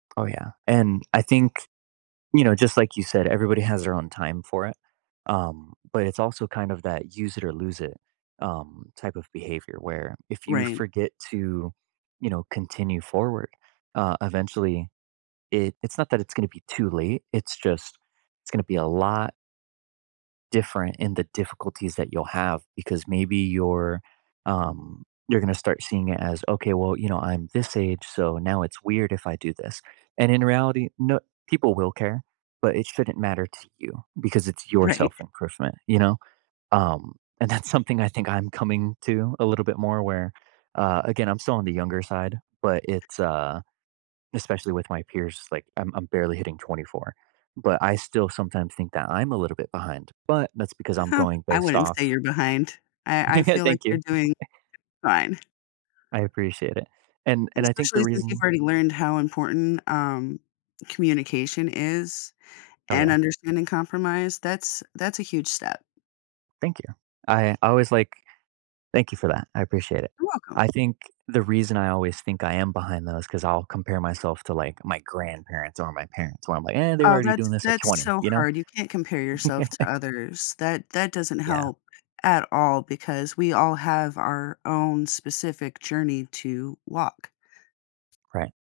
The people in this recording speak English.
Oh, yeah, and I think, you know, just, like, you said, everybody has their own time for it. Um, but it's also kind of that use it or lose it, um, type of behavior where if you Right. forget to, you know, continue forward, uh, eventually, it it's not that it's gonna be too late, it's just it's gonna be a lot different in the difficulties that you'll have because maybe you're, um you're gonna start seeing it as, okay, "Well, you know, I'm this age, so now it's weird if I do this," and in reality, no people will care, but it shouldn't matter to you, because it's your Right. self improvement. You know? Um, and that's something I think I'm coming to a little bit more where, uh, again, I'm still on the younger side, but it's, uh, especially with my peers, it's like, I'm I'm barely hitting 24. But I still sometimes think that I'm a little bit behind, but that's because I'm Uh, going I based wouldn't off say you're behind. I I feel like Thank you. you're doing fine. I appreciate it. And And and I think the especially since you've reason already learned how important, um, communication is Oh, and yeah. understanding compromise, that's that's a huge step. Thank you. I always, like thank you for that. I appreciate it. You're welcome. I think the reason I always think I am behind those 'cause I'll compare myself to, like, my grandparents or my parents where I'm, like, "Eh, they were Oh, already that's doing this at that's 20." so You know? hard. You can't compare yourself to others. That that doesn't Yeah. help at all because we all have our own specific journey to walk. Right.